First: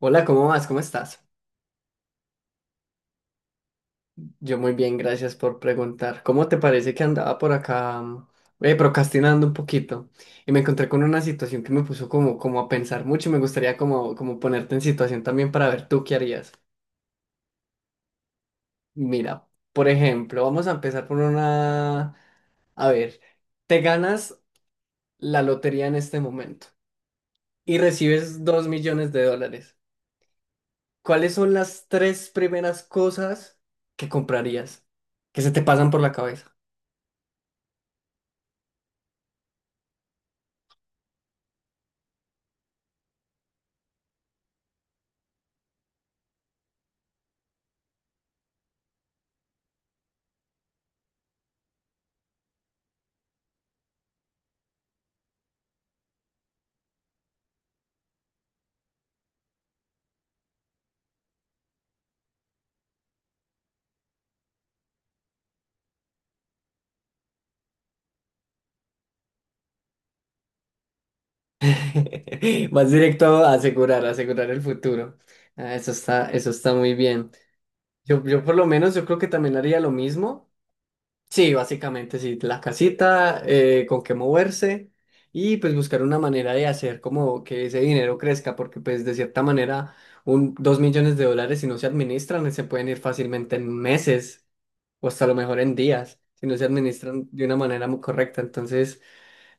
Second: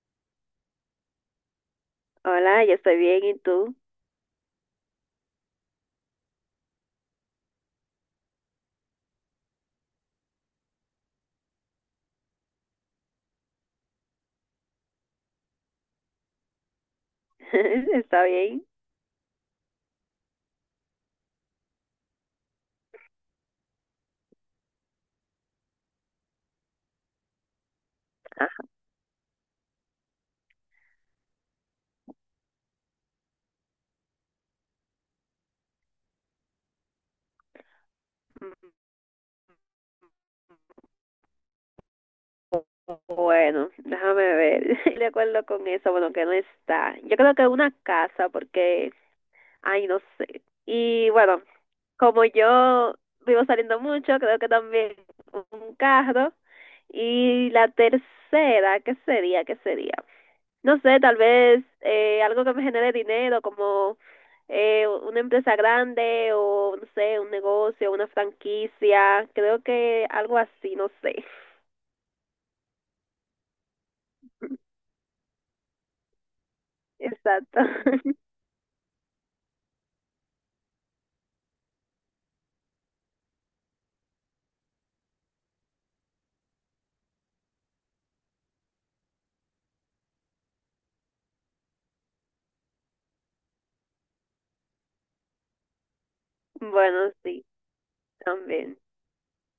Hola, ¿cómo vas? ¿Cómo estás? Hola, yo estoy bien, ¿y tú? Yo muy bien, gracias por preguntar. ¿Cómo te parece que andaba por acá procrastinando un poquito? Y me encontré con una situación que me puso como a pensar mucho y me gustaría como ponerte en situación también para ver tú qué harías. ¿Está bien? Mira, por ejemplo, vamos a empezar por una. A ver, te ganas la lotería en este momento y recibes 2 millones de dólares. ¿Cuáles son las tres primeras cosas que comprarías? Que se te pasan por la cabeza? Bueno, déjame ver. De acuerdo con eso, bueno, que no está. Yo creo que una casa, porque, ay, no sé. Y bueno, como yo vivo saliendo mucho, creo que también un carro. Y la tercera, ¿qué sería? ¿Qué sería? No sé, tal vez algo que me genere dinero, como una empresa grande o, no sé, un negocio, una franquicia, creo que algo así, no sé. Más directo a asegurar el futuro. Ah, eso está muy bien. Exacto. Yo por lo menos, yo creo que también haría lo mismo. Sí, básicamente, sí, la casita, con qué moverse y pues buscar una manera de hacer como que ese dinero crezca, porque pues de cierta manera, dos millones de dólares si no se administran, se pueden ir fácilmente en meses o hasta a lo mejor en días, si no se Bueno, administran sí, de una manera muy correcta. también. Entonces.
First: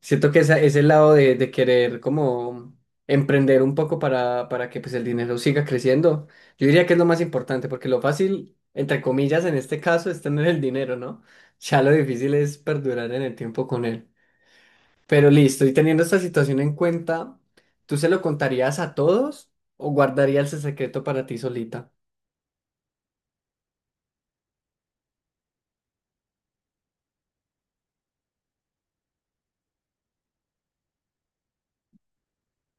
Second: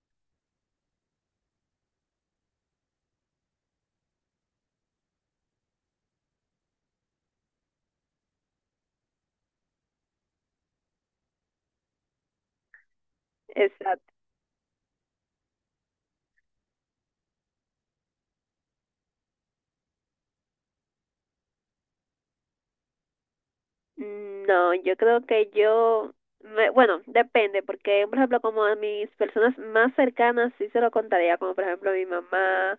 Siento que ese lado de querer como emprender un poco para que pues el dinero siga creciendo, yo diría que es lo más importante, porque lo fácil, entre comillas, en este caso es tener el dinero, ¿no? Ya lo difícil es perdurar en el tiempo con él. Exacto. Pero listo, y teniendo esta situación en cuenta, ¿tú se lo contarías a todos o guardarías el secreto para ti solita? No, yo creo que yo, bueno, depende, porque, por ejemplo, como a mis personas más cercanas sí se lo contaría, como por ejemplo a mi mamá,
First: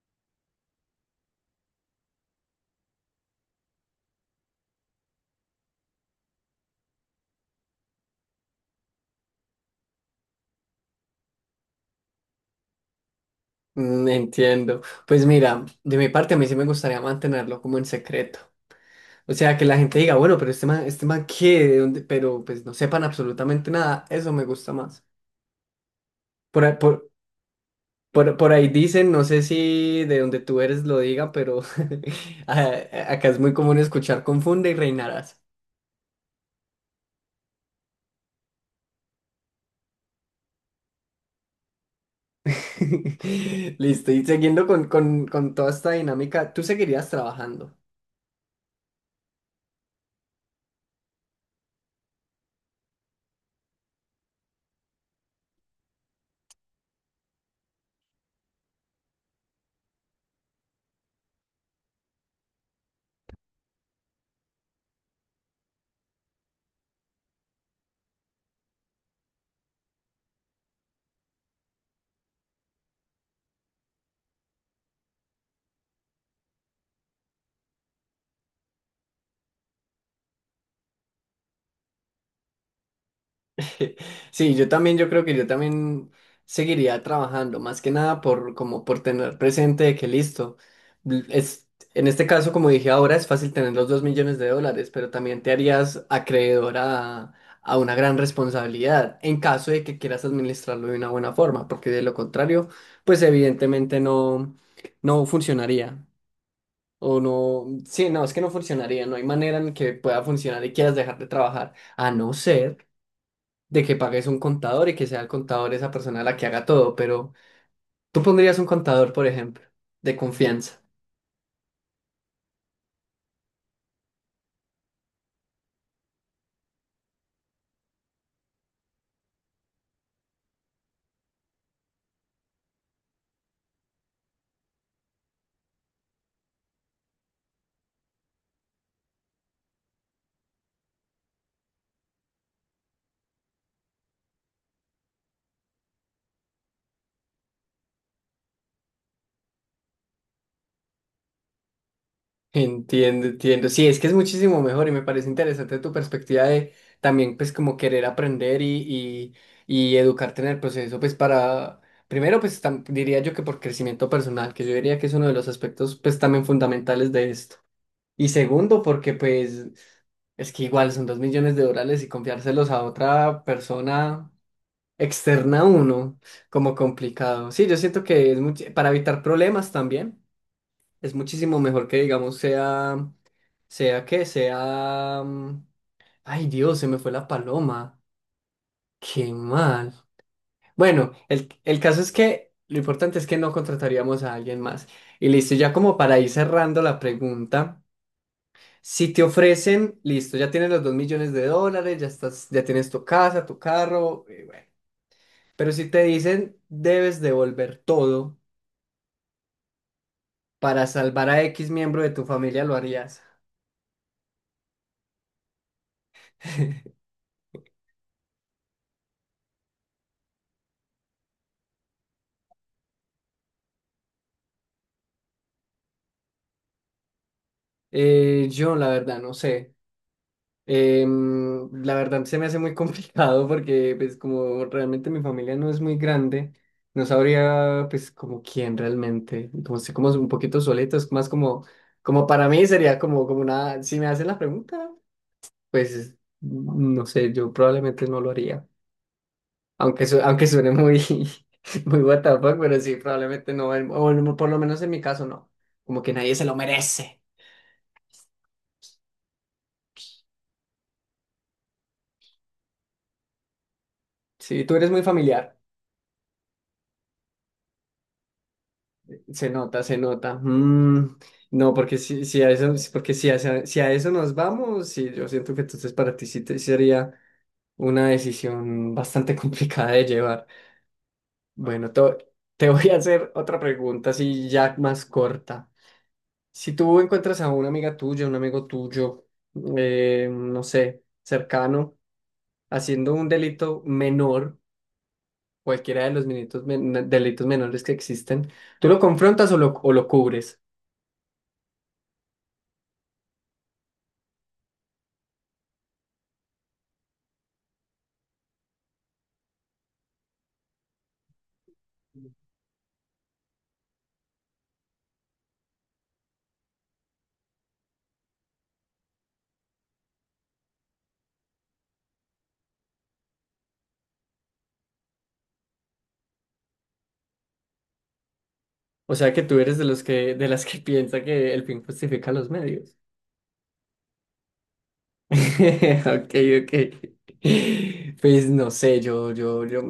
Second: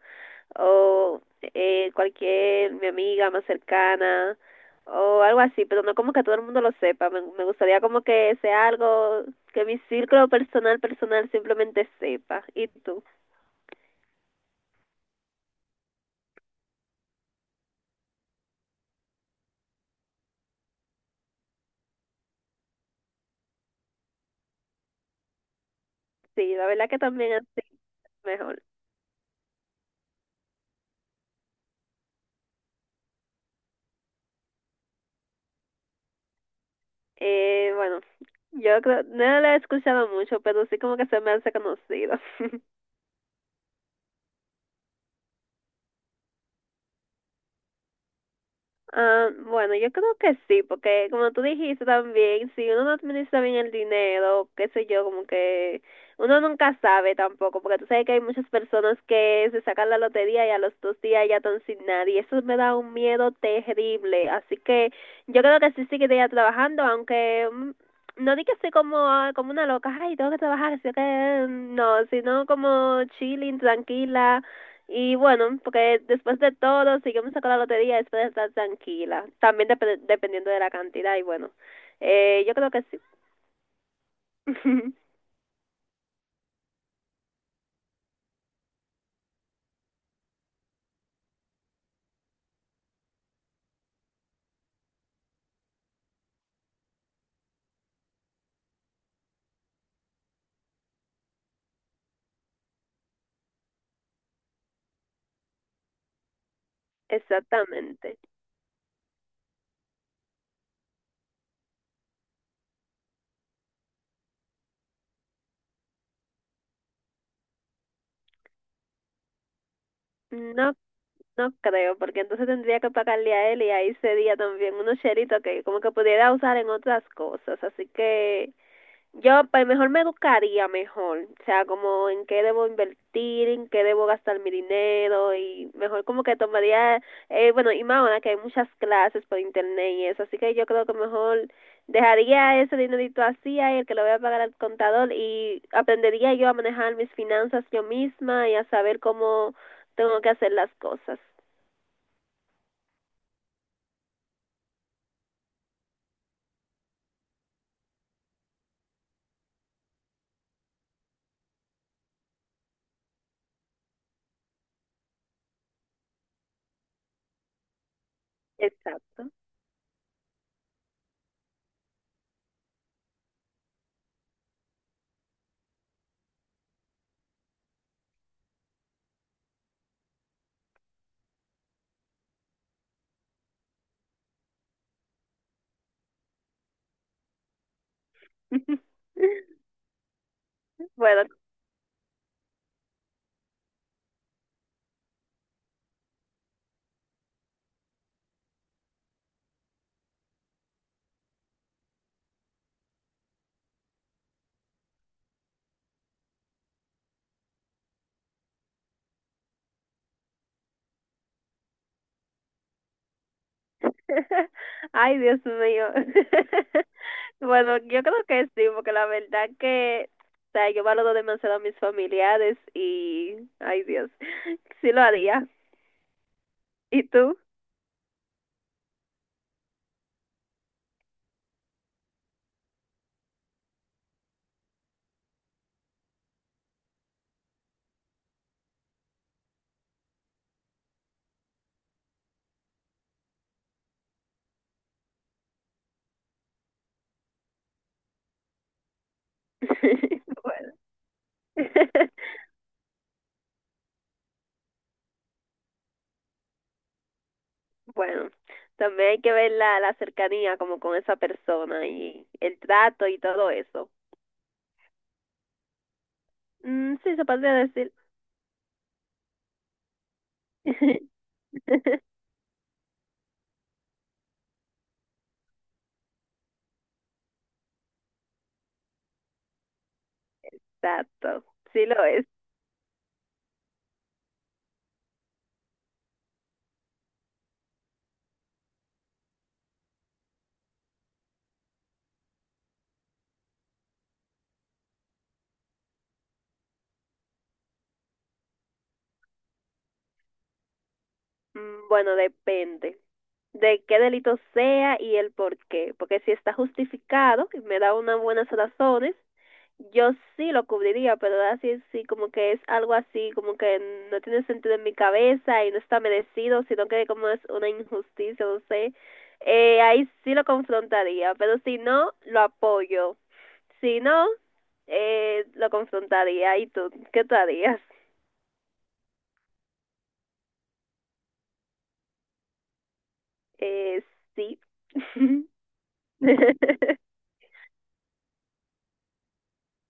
o cualquier mi amiga más cercana o algo así, pero no como que todo el mundo lo sepa. Me gustaría como que sea algo que mi círculo personal personal simplemente sepa. ¿Y tú? Entiendo. Pues mira, de mi parte a mí sí me gustaría mantenerlo como en secreto. O sea, que la gente diga, bueno, pero este man qué, de dónde, pero pues no sepan absolutamente nada, eso me gusta más. Sí, Por, la ahí- verdad que por, también así por mejor. ahí dicen, no sé si de donde tú eres lo diga, pero acá es muy común escuchar confunde y reinarás. Bueno, yo creo, no lo he escuchado mucho, pero sí como que se me hace conocido. Listo, y siguiendo con toda esta dinámica, ¿tú seguirías trabajando? Ah, bueno, yo creo que sí, porque como tú dijiste también, si uno no administra bien el dinero, qué sé yo, como que uno nunca sabe tampoco, porque tú sabes que hay muchas personas que se sacan la lotería y a los dos días ya están sin nadie, y eso me da un miedo terrible, así que yo creo que sí seguiría trabajando, aunque no di que soy como, ah, como una loca, ay, tengo que trabajar, así que no, sino como chilling, tranquila y bueno, porque después de todo, si yo me saco la lotería, después de estar tranquila. También dependiendo de la cantidad. Y bueno, yo creo que sí. Sí, yo también, yo creo que yo también seguiría trabajando, más que nada por como por tener presente de que listo, es, en este caso, como dije ahora, es fácil tener los 2 millones de dólares, pero también te harías acreedor a una gran responsabilidad en caso de que quieras administrarlo de una buena forma, porque de lo contrario, pues evidentemente no, no funcionaría. O no, sí, Exactamente. no, es que no funcionaría, no hay manera en que pueda funcionar y quieras dejar de trabajar, a no ser de que pagues un contador y que sea el contador esa persona la que haga todo, pero tú pondrías un contador, por ejemplo, de No, confianza. no creo, porque entonces tendría que pagarle a él y ahí sería también unos cheritos que como que pudiera usar en otras cosas. Así que yo pues mejor me educaría mejor, o sea, como en qué debo invertir, en qué debo gastar mi dinero y mejor como que tomaría, bueno, y más ahora que hay muchas clases por internet y eso, así que yo creo que mejor dejaría ese dinerito así, ahí, el que lo voy a pagar al contador y aprendería yo a manejar mis finanzas yo misma y a saber cómo tengo que hacer las cosas. Entiendo, entiendo. Sí, es que es muchísimo mejor y me parece interesante tu perspectiva de también, pues, como querer aprender y educarte en el proceso, pues, para, primero, pues, diría yo que por crecimiento personal, que yo diría que es uno de los aspectos, pues, también fundamentales de esto. Y segundo, porque, Exacto. pues, es que igual son 2 millones de dólares y confiárselos a otra persona. Externa uno, como complicado. Sí, yo siento que es para evitar problemas también, es muchísimo mejor que digamos sea, que sea... Ay Dios, se me fue la paloma. Qué mal. Bueno, Bueno. El caso es que lo importante es que no contrataríamos a alguien más. Y listo, ya como para ir cerrando la pregunta, si te ofrecen, listo, ya tienes los 2 millones de dólares, ya estás, ya tienes tu casa, tu carro, pero si te dicen debes devolver todo. ¿Para salvar a X miembro de tu familia lo harías? Ay, Dios mío. Bueno, yo creo que sí, porque la verdad que, o sea, yo valoro demasiado a mis familiares y, ay, Dios, sí lo haría. ¿Y tú? Yo la verdad no sé. La verdad se me hace muy complicado porque pues como realmente mi familia no es muy grande, no sabría pues como quién realmente, como sé como un poquito solito, es más como, como para mí sería como, como una, si me hacen la pregunta, pues no sé, yo probablemente no lo haría. Aunque, aunque suene Bueno, muy, muy what the fuck, pero sí, probablemente no, en- o no- por lo menos en mi caso no, como que nadie se lo merece. bueno, también hay que ver la, la cercanía como con esa persona y el trato y todo eso. Sí, tú eres muy familiar, Mm, sí, se podría decir. se nota, se nota. No, porque si a eso nos vamos, sí, yo siento que entonces para ti sí sería una decisión bastante complicada de llevar. Exacto, sí Bueno, lo es. te voy a hacer otra pregunta, así ya más corta. Si tú encuentras a una amiga tuya, un amigo tuyo, no sé, cercano, haciendo un delito menor, cualquiera de los delitos menores que existen, ¿tú lo confrontas o lo cubres? Mm, bueno, depende de qué delito sea y el por qué, porque si está justificado, y me da unas buenas razones, yo sí lo cubriría, pero así sí sí, como que es algo así, como que no tiene sentido en mi cabeza y no está merecido, sino que como es una injusticia, no sé. Ahí sí lo confrontaría, pero si no, lo apoyo. Si no, lo confrontaría. ¿Y tú? ¿Qué tú harías? O sea que tú eres de los que, de las que piensa que el fin justifica los medios. Eh, sí. Ok, ok. Pues no sé, yo, yo, yo.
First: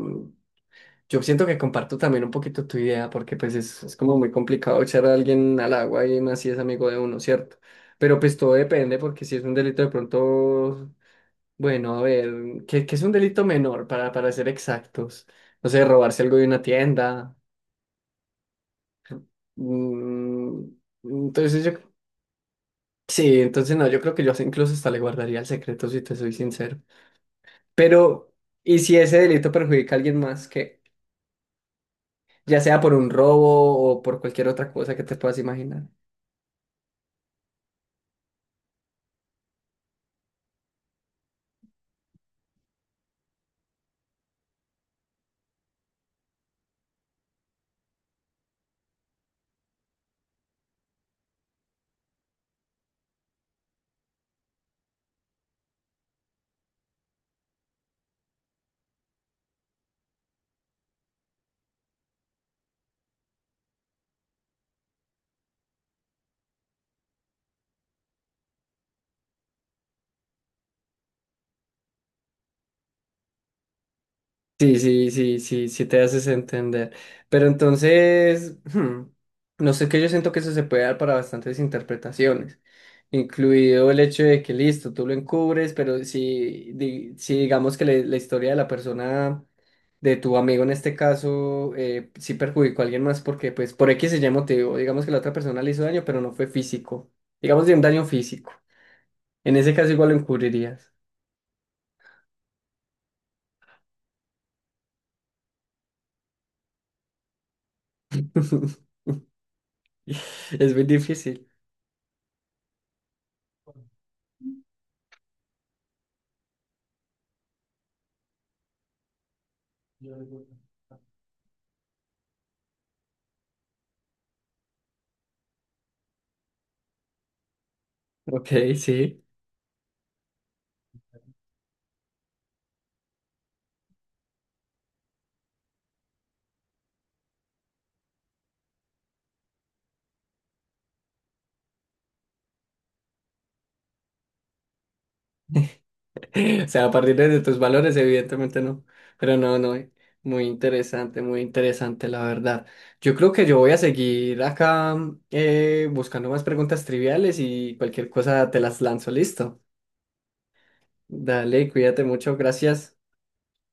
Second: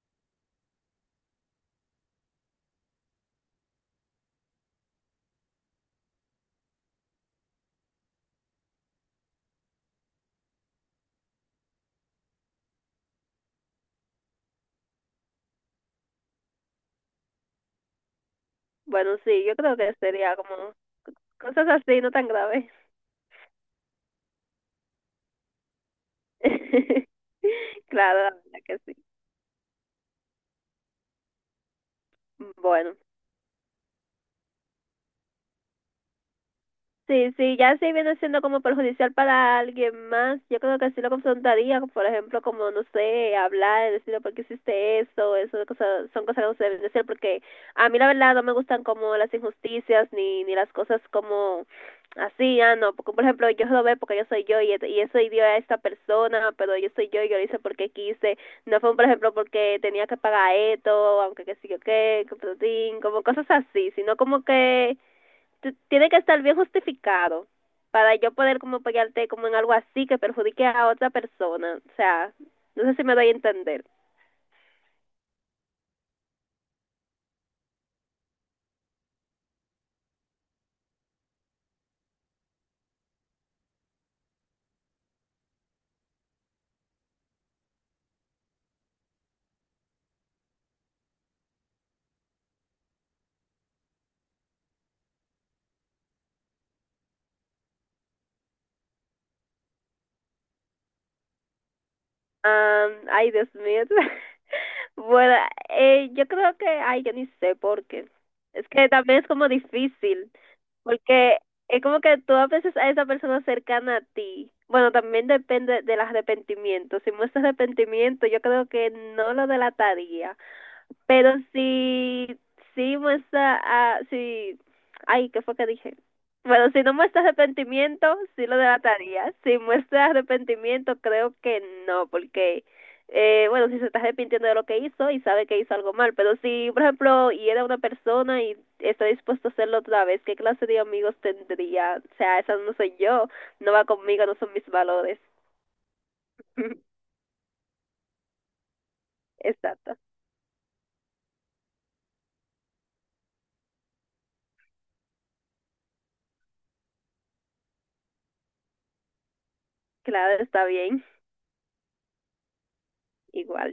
Yo siento que comparto también un poquito tu idea, porque pues es como muy complicado echar a alguien al agua y más si es amigo de uno, ¿cierto? Pero pues todo depende, porque si es un delito de pronto, bueno, a ver, ¿qué, qué es un delito menor para ser exactos? No sé, robarse algo de una tienda. Bueno, sí, yo creo que sería como mm, entonces cosas yo, así, no tan graves. sí, entonces no, yo creo que yo incluso hasta le guardaría el secreto, si te soy sincero. Claro, la Pero, verdad que ¿y si sí. ese delito perjudica a alguien más? Que ya sea por Bueno. un robo o por cualquier otra cosa que te puedas imaginar. Sí, sí, ya si viene siendo como perjudicial para alguien más, yo creo que sí lo confrontaría, por ejemplo, como, no sé, hablar, decirle por qué hiciste eso, eso de cosas, son cosas que no se deben decir, porque a mí la verdad no me gustan como las injusticias ni las cosas como así, ah, no, porque por ejemplo yo robé porque yo soy yo y eso dio a esta persona, pero yo soy yo y yo lo hice porque quise, no fue por ejemplo porque tenía que pagar esto, aunque que sí o qué, que, pero sí, como cosas así, sino como que tiene que estar bien justificado para yo poder como apoyarte como en algo así que perjudique a otra persona. O sea, no sé si me doy a entender. Sí, sí, sí, sí, sí te haces entender. Pero entonces, no sé, que yo siento que eso se puede dar para bastantes interpretaciones, incluido el hecho de que listo, tú lo encubres, pero si, si digamos que la historia de la persona, de tu amigo en este caso, sí perjudicó a alguien más porque pues por X se Y motivo, digamos que la otra persona le hizo daño, pero no fue físico, digamos de un daño físico. En ese caso igual lo encubrirías. Ay, Dios mío. Bueno, yo creo que, ay, yo ni sé por qué. Es que también es como difícil, Es muy porque difícil. es como que tú a veces a esa persona cercana a ti. Bueno, también depende del arrepentimiento. Si muestra arrepentimiento, yo creo que no lo delataría. Pero si, si muestra, ah, si, ay, ¿qué fue que dije? Bueno, si no muestra arrepentimiento, sí Ok, lo sí. delataría. Si muestra arrepentimiento, creo que no, porque, bueno, si se está arrepintiendo de lo que hizo y sabe que hizo algo mal, pero si, por ejemplo, y era una persona y está dispuesto a hacerlo otra vez, ¿qué clase de amigos tendría? O sea, esa no soy yo, no va conmigo, no son mis valores. O sea, a partir de tus valores, evidentemente no. Pero no, no. Exacto, muy interesante, la verdad. Yo creo que yo voy a seguir acá buscando más preguntas triviales y cualquier cosa te las lanzo. Listo. claro, está bien, Dale, cuídate mucho. Gracias. igual.